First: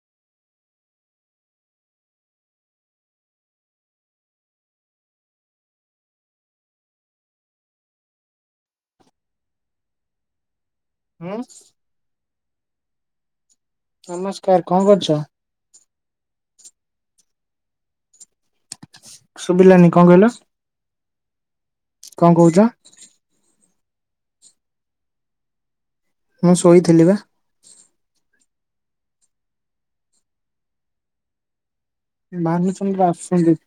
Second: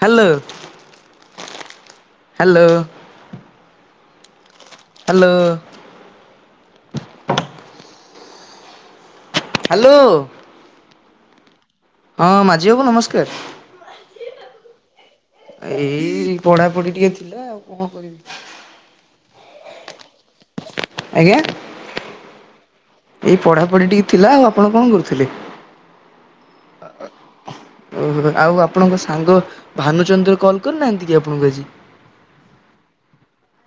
Hello hello hello hello ହୁଁ ହଁ ମାଝୀ ବାବୁ ନମସ୍କାର ନମସ୍କାର କଣ କରୁଛ ଏଇ ପଢାପଢି ଟିକେ ଥିଲା ଆଉ କଣ କରିବି ଶୁଭିଲାନି କଣ କହିଲ ଆଜ୍ଞା କଣ କହୁଛ? ଏଇ ପଢ଼ା ପଢ଼ି ଟିକେ ଥିଲା ଆଉ ଆପଣ କଣ କରୁଥିଲେ ମୁଁ ଶୋଇଥିଲି ବା ଓହୋ ଆଉ ଆପଣଙ୍କ ସାଙ୍ଗ ଭାନୁଚନ୍ଦ୍ର କଲ୍ କରିନାହାନ୍ତି କି ଆପଣଙ୍କୁ ଆଜି ଭହାନୁଚନ୍ଦ୍ର ଆସୁଛନ୍ତି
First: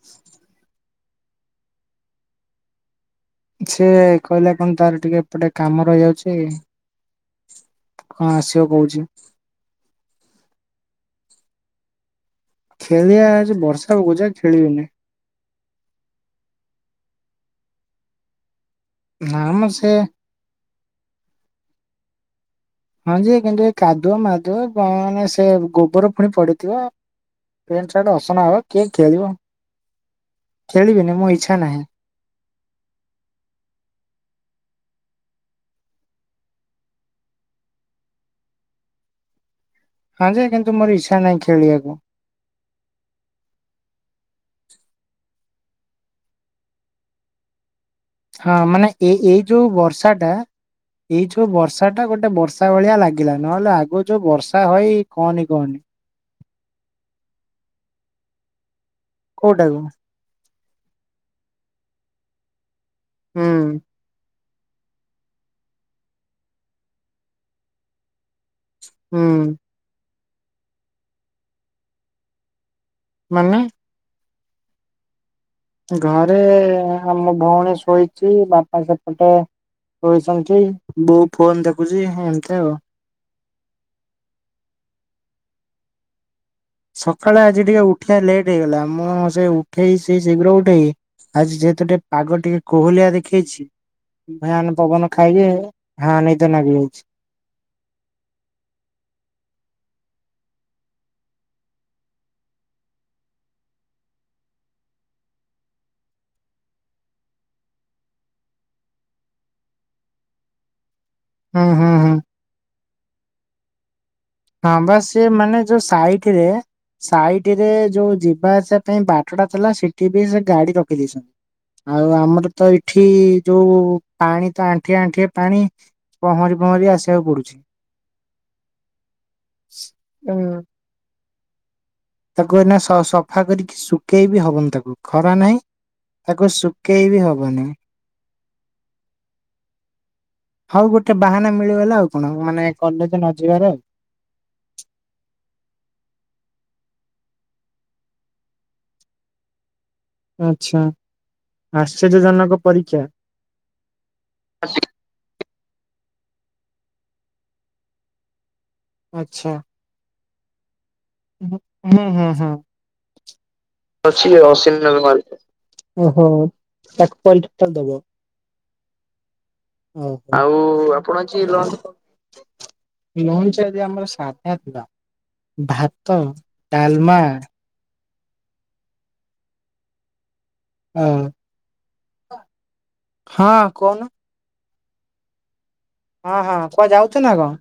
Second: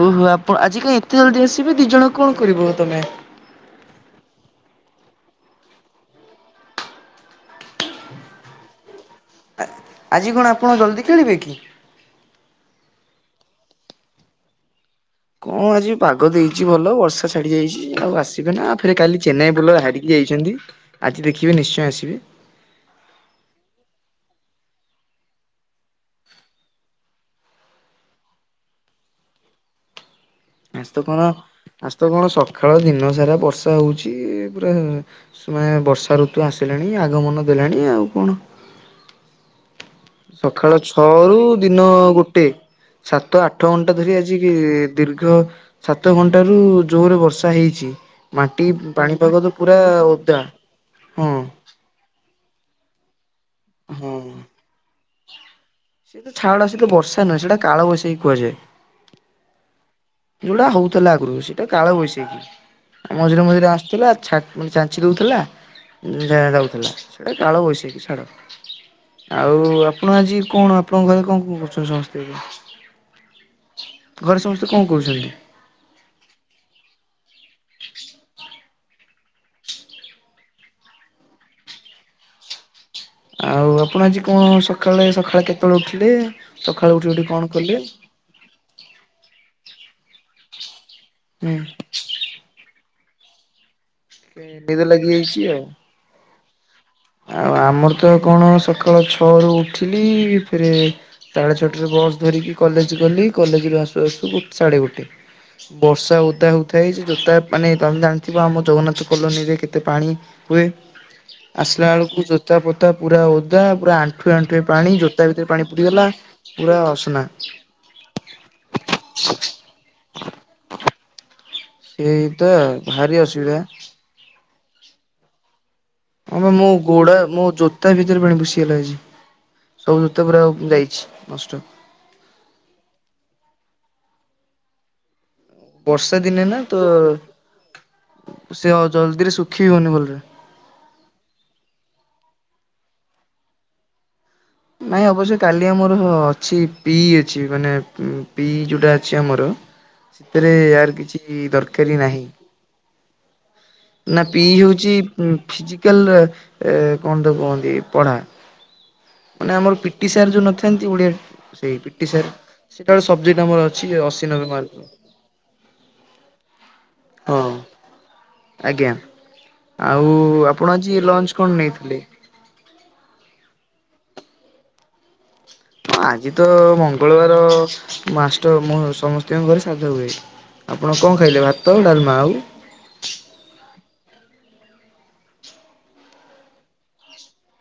ଓହୋ ଆପଣ ଆଜି କାଁ ଏତେ ଜଲଦି ଆସିବେ ଦି ଜଣ କଣ କରିବ ତମେ ସିଏ କହିଲା କଣ ତାର ଟିକେ ଏପଟେ କାମ ରହିଯାଉଛି କଁ ଆସିବ କହୁଛି ଆଜି କଣ ଆପଣ ଜଲ୍ଦି ଖେଳିବେ କି ଖେଳିବା ବର୍ଷା ହକୁ ଯା ଖେଳିବେନି କଣ ଆଜି ପାଗ ଦେଇଛି ଭଲ ବର୍ଷା ଛାଡି ଯାଇଛି ଆଉ ଆସିବେ ନା ରେ କାଲି ନା ଚେନ୍ନାଇ ମ ବୁଲ ସେ ହାରିକି ଯାଇଛନ୍ତି ଆଜି ଦେଖିବେ ନିଶ୍ଚୟ ଆସିବେ ହଁ ଯେ କିନ୍ତୁ ଏ କାଦୁଅ ମାଦୁଅ କ ମାନେ ସେ ଗୋବର ପୁଣି ପଡିଥିବ ପେଣ୍ଟ ସାର୍ଟ ଅସନା ହେବ ଆ କିଏ ଖେଳିବ ଆସ ଖେଳିବିନି କଣ ମୋ ଇଚ୍ଛା ନାହିଁ। ଆସ ତ କଣ ସକାଳ ଦିନ ସାରା ବର୍ଷା ହଉଛି ପୁରା ବର୍ଷା ଋତୁ ଆସିଲାଣି ଆଗମନ ଦେଲାଣି ଆଉ କଣ [inaudible] ହଁ ଯେ କିନ୍ତୁ ସକାଳ ମୋର ଇଚ୍ଛା ନାହିଁ ଛଅରୁୁ ଦିନ ଖେଳିବାକୁ ଗୋଟେ ସାତ ଆଠ ଘଣ୍ଟା ଧରି ଆଜି ଦୀର୍ଘ ସାତ ଘଣ୍ଟ ରୁ ଜୋରରେ ବର୍ଷା ହେଇଛି ହଁ ମାଟି ମାନେ ଏଇ ପାଣିପାଗ ଏଇ ତ ଯୋଉ ପୁରା ବର୍ଷା ଟା ଓଦା ଏଇ ହଁ ଯୋଉ ବର୍ଷା ଟା ଗୋଟେ ବର୍ଷା ବର୍ଷା ଭଳିଆ ଲାଗିଲା ନହେଲେ ଆଗ ହଁ। ଯୋଉ ବର୍ଷା ହଇ କହନି କହନି କାଳବୗଶାଖି କୁହାଯାଏ କଉଟାକୁ ଯୋଉଟା ହଉଥିଲା ଆଗରୁ ସେଇଟା କାଳବୈଶାଖୀ ମଝିରେ ହୁଁ ମଝିରେ ଆସିୁଥିଲା ଛା ମାନେ ଚାଞ୍ଚି ଦଉଥିଲା ଦଉଥିଲା ସେଟା କାଳ ବୈଶାଖୀ ଛାଡ ହୁଁ ଆଉ ଆପଣ ଆଜି କଣ ଆପଣଙ୍କ ଘରେ କଣ କଣ କରୁଛନ୍ତି ସମସ୍ତେ ଆ ମାନେ ଘରେ ସମସ୍ତେ କଣ କହୁଛନ୍ତି ଘରେ ଆମ ଭଉଣୀ ଶୋଇଛି ବାପା ଆଉ ସେପଟେ କହିଛନ୍ତି ବୋଉ ଫୋନ ଦେଖୁଛି ଏମିତି ଆଉ ଆଉ ଆପଣ ଆଜି କଣ, ସକାଳେ-ସକାଳେ କେତେବେଳେ ଉଠିଲେ? ସକାଳୁ ଉଠି ଉଠି ସକାଳେ କଣ ଆଜି କଲେ? ଟିକେ ଉଠିବା ଲେଟ୍ ହେଇଗଲା। ମୁଁ ସେ ଉଠେଇ ସେ ଶୀଘ୍ର ଉଠେଇି। ହୁଁ ଆଜି ଯେହେତୁ ଟିକେ ପାଗ ଟିକେ, କୋହୁଲିଆ ଦେଖେଇଛି। ନିଦ ଭୟାନକ ଲାଗି ପବନ ଖାଇ ଯାଇଛି କି ଆଉ। ନିଦ ଲାଗି ଯାଇଛି। ଆଉ ଆମର ତ କଣ ସକାଳ ଛଅ ରୁ ଉଠିଲି ରେ, ସାଢ଼େ ଛଅଟାରେ ବସ୍ ଧରିକି କଲେଜ ଗଲି। କଲେଜରୁ ଆସୁ ଆସୁ ସାଢ଼େ ଗୋଟେ। ବର୍ଷା ଓଦା ହଉଥାଏ। ସେ ଯୋତା ମାନେ ତମେ ଜାଣିଥିବ ଆମ ଜଗନ୍ନାଥ କଲୋନୀରେ କେତେ ପାଣି ହୁଏ। ହୁଁ ଆସିଲା ହୁଁ ହୁଁ। ବେଳକୁ ଜୋତା ପୋତା ପୁରା ଓଦା ପୁରା ଆଣ୍ଠୁ ହଁ ବା ସେ ମାନେ ଯୋଉ ସାଇଟ୍ ରେ ପୁରା ଅସନା ସାଇଟ୍ ରେ ଯୋଉ ଯିବା ଆସିବା ପାଇଁ ବାଟଟା ଥିଲା। ସେଠି ବି ସେ ଗାଡ଼ି ରଖି ଦେଇଛନ୍ତି। ଆଉ ସେଇଟା ଆମର ତ ଏଇଠି ଭାରି ଅସୁବିଧା। ଯୋଉ ପାଣି ତ ଆଣ୍ଠିଏ ଆଣ୍ଠିଏ ପାଣି। ହଁ ମ, ପହଁରି ମୁଁ ପହଁରି ଗୋଡା ଆସିବାକୁ ମୋ ପଡୁଛି। ଜୋତା ଭିତରେ ପାଣି ପଶିଗଲା ଆଜି। ସବୁ ଜୋତା ପୁରା ହୁଁ। ଆ ଯାଇଛି ନଷ୍ଟ। ତାକୁ ଏଇନା ସ-ସ ସଫା କରିକି ଶୁଖେଇ ବିି ହବନି ତାକୁ ଖ ରା ନାହିଁ। ବର୍ଷା ଦିନେ ତାକୁ ନା ତ ଶୁଖେଇ ବି ହବନି। ସେ ଜଲ୍ଦିରେ ଶୁଖି ବି ହଉନି ଭଲରେ। ହଉ ଗୋଟେ ବାହାନା ମିଳିଗଲା ଆଉ। ଆପଣ ମାନେ କଲେଜ ନ ଯିବାର ଆଉ। ନାଇଁ ଅବଶ୍ୟ କାଲି ଆମର ଅଛି, ପି ଅଛି ମାନେ ପି ଯୋଉଟା ଅଛି ଆମର। ସେଥିରେ ଆଚ୍ଛା ଏୟାର କିଛି ଦରକାରୀ ନାହିଁ। ଆଶ୍ଚର୍ଯ୍ୟଜନକ ପରୀକ୍ଷା। ନା ପିଇ ହଉଛି ଉଁ ଫିଜିକାଲ ରେ, ଏ କଣ ତ କୁହନ୍ତି ପଢ଼ା? ଆଚ୍ଛା ମାନେ ଆମର ପିଟି ସାର୍ ଯୋଉ ନଥାନ୍ତି ହୁଁ ଓଡ଼ିଆରେ ସେଇ ପିଟି ହୁଁ ସାର୍। ହୁଁ। ସେ ତାର ସବଜେକ୍ଟ ଆମର ଅଛି ଅଶି ନବେ ଅଶୀ ମାର୍କର। ନମ୍ବର। ଓହୋ ତାକୁ ହଁ ପରୀକ୍ଷାଟା ଦବ? ଆଜ୍ଞା। ହ ଆଉ ଆପଣ ଆଜି ଲଞ୍ଚ? ଲଞ୍ଚ ଆଜି ଆମର ସାଦା। ସାଦା ଥିଲା। ହଁ ଭାତ ଆଜି ତ ଡାଲମା ମଙ୍ଗଳବାର, ମାଷ୍ଟ-ମୁଁ ସମସ୍ତଙ୍କ ଘରେ ସାଦା ହୁଏ। ଆପଣ ଅ କଣ ଖାଇଲେ ଭାତ ଡାଲମା ଆଉ? ହଁ କହୁନ ହଁ ହଁ। କୁଆଡ଼େ ଯାଉଛ ନା କଣ?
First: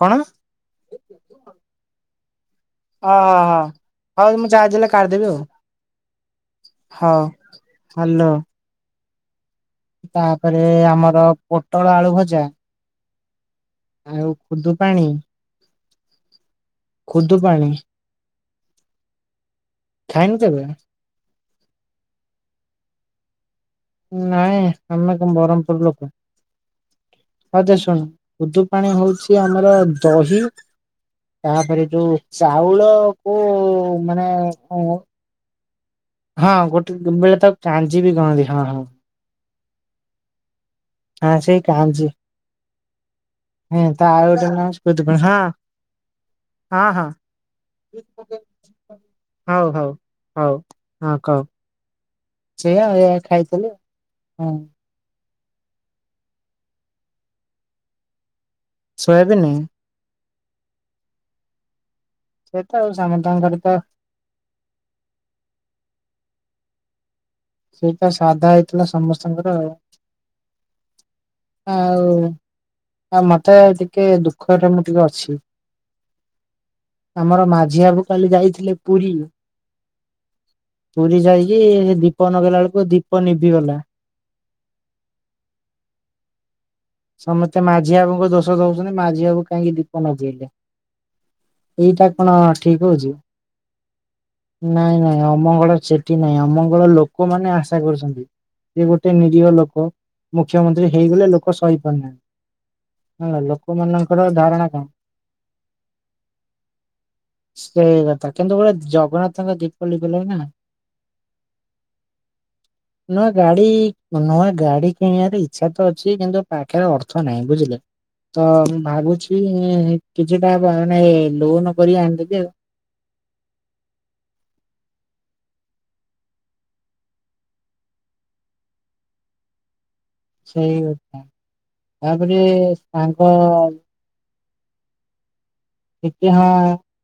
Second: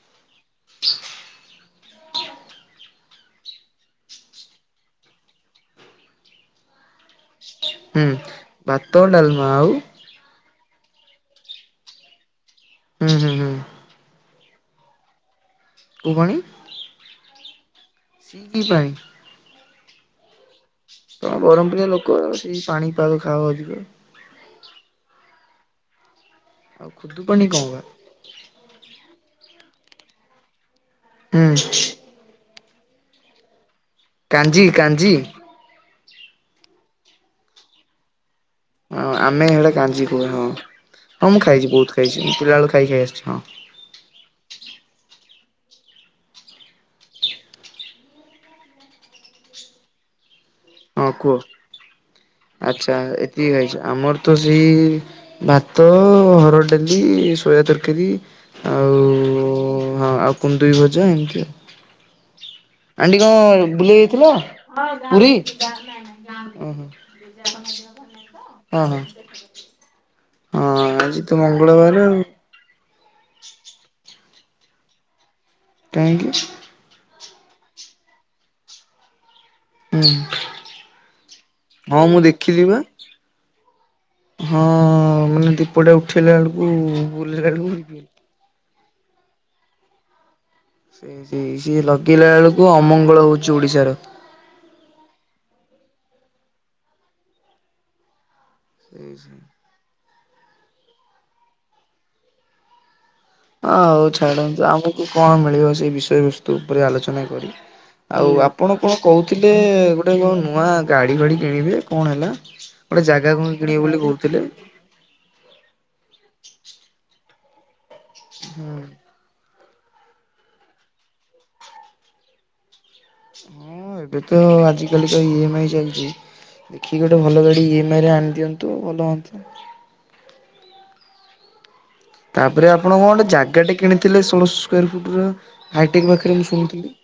କଣ? ଓ ହ, ହ ହଉ ମୁଁ ଯାହାଦେଲେ କାଢ଼ିଦେବି ଆଉ। ହଉ। ହୁଁ ହ୍ୟାଲୋ। ଭାତ ଡାଲମା ଆଉ ତାପରେ ଆମର ପୋଟଳ ଆଳୁ ଭଜା। ହୁଁ ହୁଁ ହୁଁ। ଆଉ ଖୁଦୁ ପାଣି କଉ ପାଣି? ଖୁଦୁ ପାଣି। ସେ କି ପାଣି? ଖାଇନୁ କେବେ? ତମେ ବରମପୁରିଆ ଲୋକ, ସେଇ ପାଣିପାଗ ଖାଅ ଅଧିକ। ନାଇଁ ଆମେ କଣ ବରମପୁର ଲୋକ। ଆଉ ଖୁଦୁପଣି ହଁ କଣ ଯେ ବା? ଶୁଣ, ଖୁଦୁ ପାଣି ହଉଛି ଆମର ଦହି ହୁଁ ତାପରେ ଯୋଉ, ଚାଉଳକୁ ମାନେ କାଞ୍ଜି କଣ? କାଞ୍ଜି ହଁ ଗୋଟେ ବେଳେ ତାକୁ କାଞ୍ଜିିବି କହନ୍ତି। ହଁ ଆମେ ହେଲେ କାଞ୍ଜି କହୁ ହଁ। ହଁ ମୁଁ ସେଇ ଖାଇଛି ବହୁତ କାଞ୍ଜି। ଖାଇଛି ମୁଁ ପିଲାବେଳୁ ଖାଇ ଖାଇ ଆସିଛି ହଁ ତା ଆଉ ଗୋଟେ ନାଁ ହେଉଛି ଖୁଦୂ ପାଣି। ହଁ। ହଁ ହଁ। ହଉ ହଉ। ହଉ ହଁ କୁହ। ସେଇଆ ଆଚ୍ଛା ଏଇଆ ଏତିକି ଖାଇଥିଲି ଖାଇଛ ଆମର ତ ହଁ ସେଇ ଭାତ, ହରଡ଼ ଡାଲି, ସୋୟା ତରକାରୀ। ଆଉ ସୋୟାବିନି ହଁ ଆଉ କୁନ୍ଦୁରି ଭଜା ଏମିତି ଆଉ ସେ ତ ଆଉ ଆଣ୍ଟି ସମସ୍ତଙ୍କର କଣ ତ ବୁଲି ଯାଇଥିଲ [inaudible] ପୁରୀ? ଓହୋ। ସେଇ ତ ସାଧା [inaudible] ହେଇଥିଲା ଓହୋ। ସମସ୍ତଙ୍କର ଆଉ ହଁ ଆଜି ତ ମଙ୍ଗଳବାରେ ଆଉ। ଆଁ ମତେ ଟିକେ ଦୁଃଖରେ ମୁଁ ଟିକେ ଅଛି। କାହିଁକି? ଆମର ମାଝି ବାବୁ କାଲି ଯାଇଥିଲେ ପୁରୀ। ହୁଁ ପୁରୀ ଯାଇକି ହଁ ମୁଁ ଦୀପ ନଗେଇଲା ଦେଖିଲି ବା। ବେଳକୁ ଦୀପ ନିଭିିଗଲା। ହଁ ମାନେ ଦୀପଟା ଉଠେଇଲା ବେଳୁ ସମସ୍ତେ ମାଝି ବାବୁଙ୍କ ଦୋଷ ଦୋଉଚନ୍ତି, ମାଝି ବାବୁ କାହିଁକି ଦୀପ ନଗେଇଲେ। ସେ ସି ସିଏ ଲଗେଇଲା ବେଳକୁ ଠିକ ହଉଛି? ଅମଙ୍ଗଳ ହୋଉଚି ଓଡିଶାର। ନାଇଁ ନାଇଁ ଅମଙ୍ଗଳ ସେଠି ନାଇଁ ଅମଙ୍ଗଳ ଲୋକମାନେ ଆଶା କରୁଛନ୍ତି ସେ ଗୋଟେ ନିରୀହ ଲୋକ। ମୁଖ୍ୟମନ୍ତ୍ରୀ ହେଇଗଲେ ଲୋକ ସହି ପାରୁନାହାଁନ୍ତି। ହଁ ହୋଉ ଛାଡନ୍ତୁ, ଆମକୁ କଣ ମିଳିବ ସେଇ ବିଷୟ ବସ୍ତୁ ଉପରେ ଆଲୋଚନା କରିକି। ସେଇ କଥା ଆଉ କିନ୍ତୁ ଗୋଟେ ଆପଣ କଣ ଜଗନ୍ନାଥଙ୍କ କହୁଥିଲେ ଦୀପ ଗୋଟେ ଲିଭିଲେ କଣ ନା ନୂଆ ଗାଡି ଫାଡି କିଣିବେ କଣ ହେଲା? ଗୋଟେ ନୂଆ ଜାଗା କଣ ଗାଡି କିଣିବେ ବୋଲି କହୁଥିଲେ ନୂଆ ଗାଡି କିଣିବାରେ ଇଚ୍ଛା ତ ଅଛି କିନ୍ତୁ ପା ଗାରେ ଅର୍ଥ ନାହିଁ ବୁଝିଲେ। ତ ମୁଁ ହୁଁ। ଭାବୁଛି ହୁଁ କିଛିଟା ମାନେ ଲୋନ କରି ଆଣିଦେବି ଆଉ। ହଁ ଏବେ ତ ଆଜି କାଲିକା ଇ ଏମ ଆଇ ଚାଲିଚି। ଦେଖିକି ଗୋଟେ ଭଲ ଗାଡି ଇ ଏମ ଆଇ ରେ ଆଣି ଦିଅନ୍ତୁ। ଭଲ ହୁଅନ୍ତା। ସେଇ କଥା। ତାପରେ ଆପଣ କଣ ଗୋଟେ ଜାଗା ଟେ କିଣିଥିଲେ ଷୋଳଶ ସ୍କୋୟାର ଫୁଟୁର। ହାଇଟେକ ଟିକେ ପାଖରେ ମୁଁ ହଁ ଶୁଣୁଥିଲି।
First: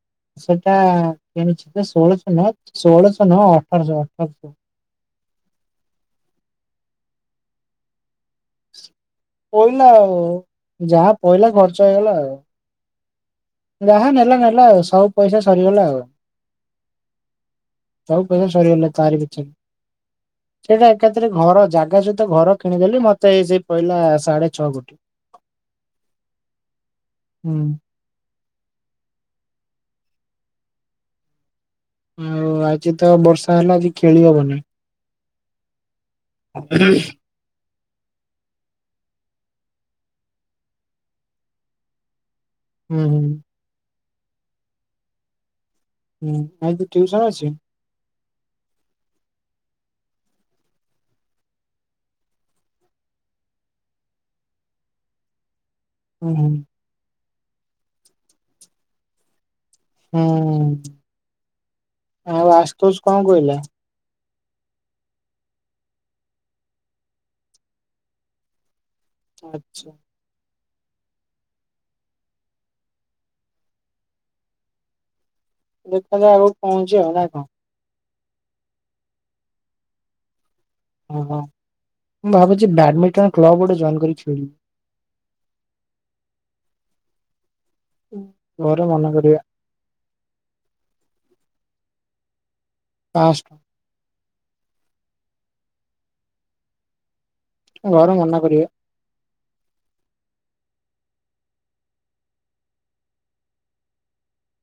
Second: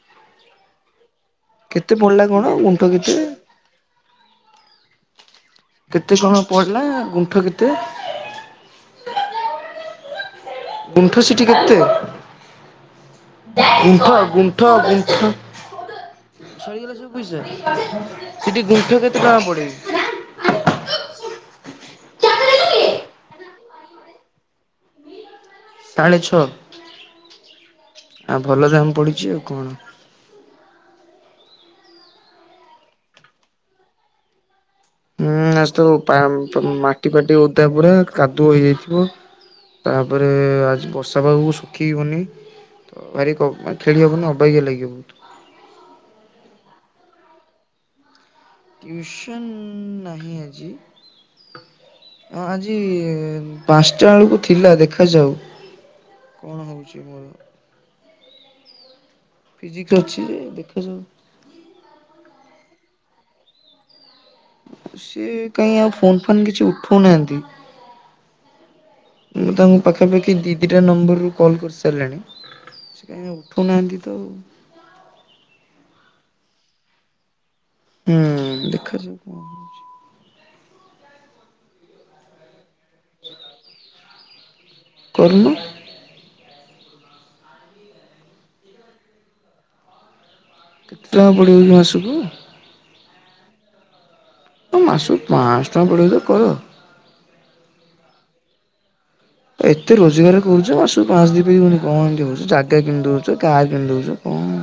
ସେଟା କିଣିଛି ପଡିଲା ଷୋଳଶ କଣ ନୁହଁ, ଗୁଣ୍ଠ କେତେ? ଷୋଳଶହ ନୁହଁ ଅଠରଶହ ଅଠରଶହ। କେତେ ସମୟ ପଡିଲା ଗୁଣ୍ଠ [inaudible] କେତେ? ପଇଲା ଆଉ ଯାହା ଇନ୍ଫୋସିଟି ପଇଲା ଖର୍ଚ୍ଚ କେତେ? ହେଇଗଲା ଆଉ [inaudible] ଯାହା ଗୁଣ୍ଠ ନେଲା ନେଲା ଗୁଣ୍ଠ ଆଉ ସବୁ ଗୁଣ୍ଠ। ପଇସା ସରିଗଲା ଆଉ ସରିଗଲା ସବୁ ପଇସା। ସବୁ [inaudible] ପଇସା ସେଠି ସରିଗଲା ଗୁଣ୍ଠ ତାରି କେତେ ଟଙ୍କା ପିଛରେ ପଡିବି? ସେଇଟା ଏକାଥରେ ଘର ଜାଗ ଗା ସହିତ ଘର କିଣିଦେଲି ମତେ ଏଇ ସେଇ ପଇଲା ସାଢେ ଛଅ କୋଟି। ସାଢ଼େ ଛଅ ହୁଁ ଆଉ ଭଲ ଦାମ ପଡିଚି ଆଉ କଣ। ଆଉ ଆଜି ତ ବର୍ଷା ହେଲା ଆଜି ଖେଳି ହବନି। ହୁଁ ଆଜି ତ ପା ପା ହୁଁ ମାଟି ଫାଟି ଓଦା ପୁରା। କାଦୁଅ ହେଇଯାଇଥିବ। ତାପରେ ଆଜି ବର୍ଷା ପାଗକୁ ଶୁଖିିବନି। ତ ହୁଁ ଭାରି କ ଖେଳିହବନି ଅବାଗିଆ ଲାଗିବ ବୋହୁତ। ହୁଁ ଆଜି ଟିଉସନ ଅଛି? ଟୁୟୁସନ୍ ନାହିଁ ଆଜି। ଅ ଆଜି ପାଞ୍ଚଟା ବେଳକୁ ଥିଲା ଦେଖାଯାଉ। ହୁଁ ହୁଁ କଣ ହୋଉଚି ମୋର। ଫିଜିକ୍ସ ଅଛି ଯେ ହୁଁ, ଦେଖାଯାଉ ଆଉ ଆଶୁତୋଷ କଣ କହିଲା? ସିଏ କାଇଁ ଆଉ ଫୋନ୍ ଫାନ୍ କିଛି ଉଠୋଉନାହାନ୍ତି। ମୁଁ ତାଙ୍କୁ ଆଚ୍ଛା ପାଖାପାଖି ଦିଇ ଦିଇଟା ନମ୍ବରରୁ କଲ୍ କରିସାରିଲାଣି। ସିଏ କାଇଁ ଉଠୋଉନାହାନ୍ତି ତ। ଦେଖନ୍ତୁ ଆଗକୁ କଣ ହୋଉଚି ନା କଣ ହୁଁ, ଦେଖାଯାଉ କଣ ହୋଉଚି। ଓହୋ ମୁଁ ଭାବୁଚି ବ୍ୟାଡମିଣ୍ଟନ କ୍ଲବ ଗୋଟେ ଜଏନ୍ କରି ଖେଳିବି। କରୁନୁ। ଘରେ ମନା କରିବେ। କେତେ ଟଙ୍କା ପଡ଼ିବକି ମାସକୁ। ପାଞ୍ଚଶହ। ମାସକୁ ପାଞ୍ଚହଟଙ୍କା ପଡ଼ିବତ କର ଘରେମନା କରିବା ଏତେ ରୋଜଗାର କରୁଛ ଆସୁ ପାଞ୍ଚ ଦି ପ ହଉନି କଣ ଏମିତି ହଉଛି ଜାଗା କିମି ଦଉଛ କାର କିଣିି ଦଉଛ କଣ ହୁଁ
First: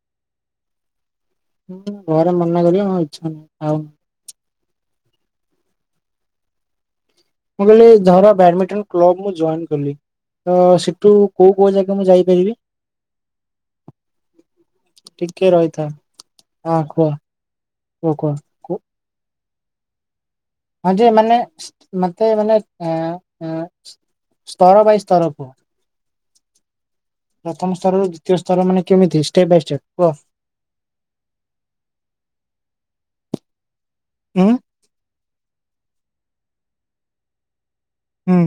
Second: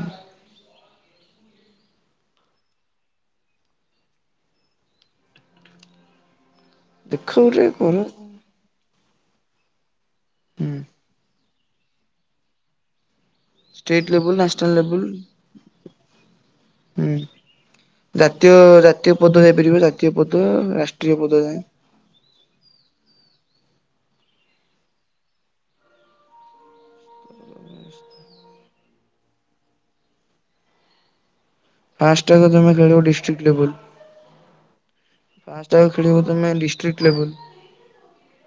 ହୁଁ ଘରେ ମନନା କରି ଆ ଇଚଛଁ ଆଉ ଦେଖ ଗୋଟେ ହ କର। ଧର ବ୍ୟାଡମିଣ୍ଟନ କ୍ଲବ ମୁଁ ଜଏନ୍ କଲି, ତ ହୁଁ ସେଠୁ କୋଉ କୋଉ ଜାଗା ମୁଁ ଯାଇପାରିବି ଷ୍ଟେଟ୍ ଲେବୁଲ ନାସନଲ ଲେବଲ ଟିକେ ରହିଥା ହଁ ହୁଁ କୁହ କୁହ କୁହ? ଜାତୀୟ କୁ ଜାତୀୟ ପଦ ହେଇପାରିବ ଜାତୀୟ ପଦ ହଁ ଯେ ରାଷ୍ଟ୍ରୀୟ ପଦ ମାନେ ଯାଏ। ମତେ ମାନେ ଅ ସ୍ତର ବାଇ ସ୍ତରକୁ ପ୍ରଥମ ସ୍ତରରୁ ଦ୍ଵିତୀୟ ସ୍ତର ମାନେ କେମିତି ଷ୍ଟେପ୍ ବାଇ ଷ୍ଟେପ୍ କୁହ ପାଞ୍ଚ ଟାକ ତମେ ଖେଳିବ ଡିଷ୍ଟ୍ରିକ୍ଟ ଲେବଲ ହୁଁ ଫ ଖେଳିବ ତମ ଡିଷ୍ଟ୍ରିକଟ ଲେବଲ ହୁଁ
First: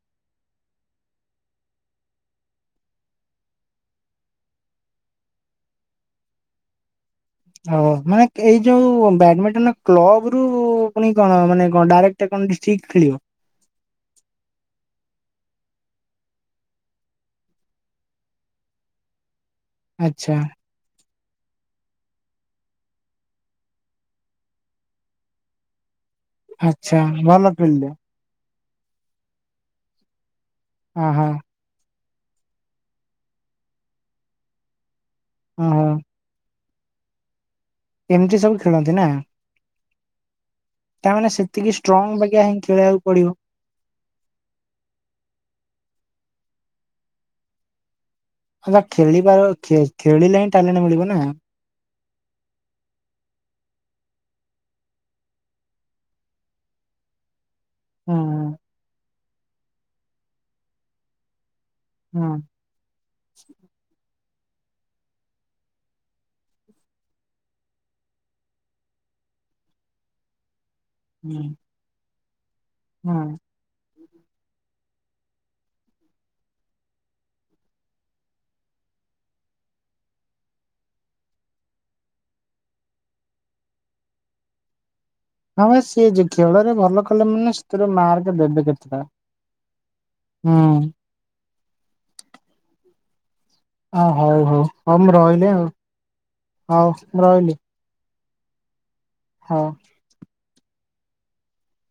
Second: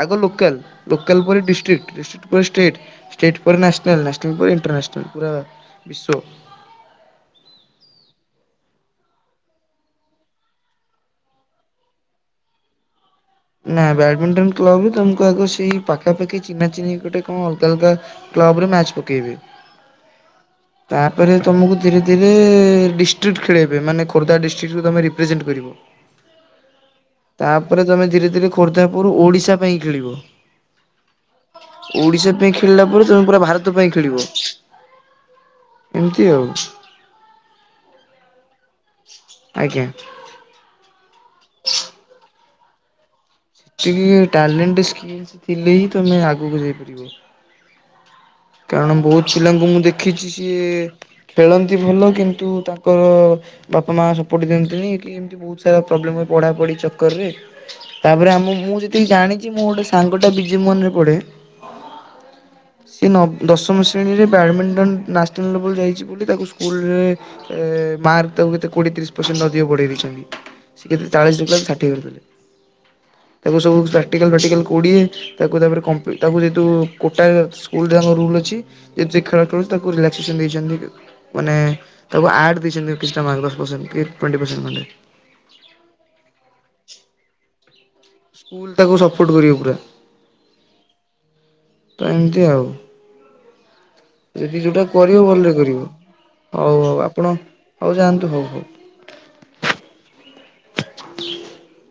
ଆଗ ଲୋକାଲ, ଲୋକାଲ୍ ପରେ ଡିଷ୍ଟ୍ରିକ୍ଟ, ଡିଷ୍ଟ୍ରିକ୍ଟ ପରେ ଷ୍ଟେଟ, ଷ୍ଟେଟ୍ ପରେ ନ୍ୟସନାଲ, ନ୍ୟାସନାଲ ପରେ ଇଣ୍ଟରନ୍ୟାସନାଲ ପୁରା ବିଶ୍ଵ ହ, ମାନେ ଏଇ ଯୋଉ ବ୍ୟାଡମିଣ୍ଟନ କ୍ଲବ ରୁ ପୁଣି କଣ ମାନେ ଡାଇକ୍ଟ କଣ ଠିକ ଖେଳିବ ନା ବ୍ୟାଡମିଣ୍ଟନ କ୍ଲବ ତମକୁ ଆଗ ସେଇ ପାଖା ପାାଖି ଚିନା ଚିନି ଗୋଟେ କଣ ଅଲଗା ଅଲଗ କ୍ଲବ ରେ ମ୍ୟାଚ୍ ପକେଇବି। ଆଚ୍ଛା ତାପରେ ତୁମକୁ ଧୀରେ ଧୀରେ ଡିଷ୍ଟ୍ରିକ୍ଟ ଖେଳାଇବେ ମାନେ ଖୋର୍ଦ୍ଧା ଡିଷ୍ଟ୍ରିକ୍ଟୁ ତୁମେ ରିପ୍ରେଜେଣ୍ଟ କରିବ ଆଚଛା ଭଲ ଫିଲ୍ଡ ଖୋର୍ଦ୍ଧାପୁର ଓଡିଶା ପାଇଁ ଖେଳିବ ହଁ ହଁ ଓଡିଶା ପେଇଁ ଖେଳିଲା ପରେ, ତମେ ପୁରା ଭାରତ ପାଇଁ ଖେଳିବ, ଓହୋ ଏମିତି ଆଉ ଏମତି ସବୁ ଖେଳନ୍ତି ନା, ଆଜ୍ଞା। ତାମାନେ ସେ ଟିକେ ଷ୍ଟ୍ରଙ୍ଗ୍ [unintelligible] ହିଁ ଖେଳିବାକୁ ପଡିବ ସେଟିକି ଥିଲେ ହିଁ ତମେ ଆଗକୁ ଯାଇପାରିବ ହେଲା କାରଣ ବହୁତ ଖେଳିବାର ପିଲାଙ୍କୁ ମୁଁ ଖେ- ଦେଖିଛି ଖେଳିଲେ ହିଁ ସିଏ ଟ୍ୟାଲେଣ୍ଟ ମିଳିବ ନା ଖେଳନ୍ତି ଭଲ, କିନ୍ତୁ ତାଙ୍କର ବାପ ମା ସପୋର୍ଟ ଦିଅନ୍ତିନି କି, ଏମିତି ବହୁତ ସାରା ପ୍ରୋବ୍ଲେମ୍ୁପଢ଼ାପଢ଼ି ଚକରରେ ହୁଁ ତାପରେ ଆମେ ମୁଁ ଯେତିକି ଜାଣିଛି, ମୁଁ ଗୋଟେ ସାଙ୍ଗଟେ ବିଜିମନରେ ପଢେ। ହଁ ଏ ନ ଦଶମ ଶ୍ରେଣୀରେ ବଡମିଣ୍ଟନ୍ ନ୍ୟସନାଲ ଲବେଲ ଯାଇଛି ବୋଲି ତାକୁ ସ୍କୁଲରେ ମାର୍କ ତାକୁ କୋଏଶ ପର ନଦୀକୁବୁଡେଇ ଦେଇଛନ୍ତି, ସେ କେତେ ହୁଁ। ଚାଳିଶ ଥା ାଠିଏ କରିଥିଲେ। ତାକୁ ସବୁ ଟାଲଟିକାଲ ମେଡିକାଲକୋଡ଼ିଏ, ତାକୁ ତାପରେ କମ୍ପି ତାକୁ ଯେହେତୁ କୋଟାଏ ତା ରୁଲ୍ ଅଛି ଯେ ଖେଳ ଖେଳୁ ତାକୁ ରିଲାକ୍ସେସନ ଦେଇଛନ୍ତି, ମାନେ ତାକୁ ଆ [unintelligible] ଟ୍ୱଟି ପରସେଟେ ହଁ ଭ ସିଏ ଯ ଖେଳ ରେ ଭଲ କଲେ ମାନେ ସେରୁ ମାର୍ଗ ସ୍କୁଲ ଦଧ ତାକୁ କେତଥିଲା ସପୋର୍ଟ କରିବ ପୁରା ହୁଁ ତ ଏମିତି ଆଉ ଅ ହଉ ଯଦି ହଉ ଯୋଉଟା ହଉ ମୁଁ କରିବ ରହିଲି ଭଲରେ ଆଉ କରିବ, ହଉ ହଉ ଆପଣ ଆଉ ଯାଆନ୍ତୁ ଓ ହ ହଉ ହୋଉ। [inaudible]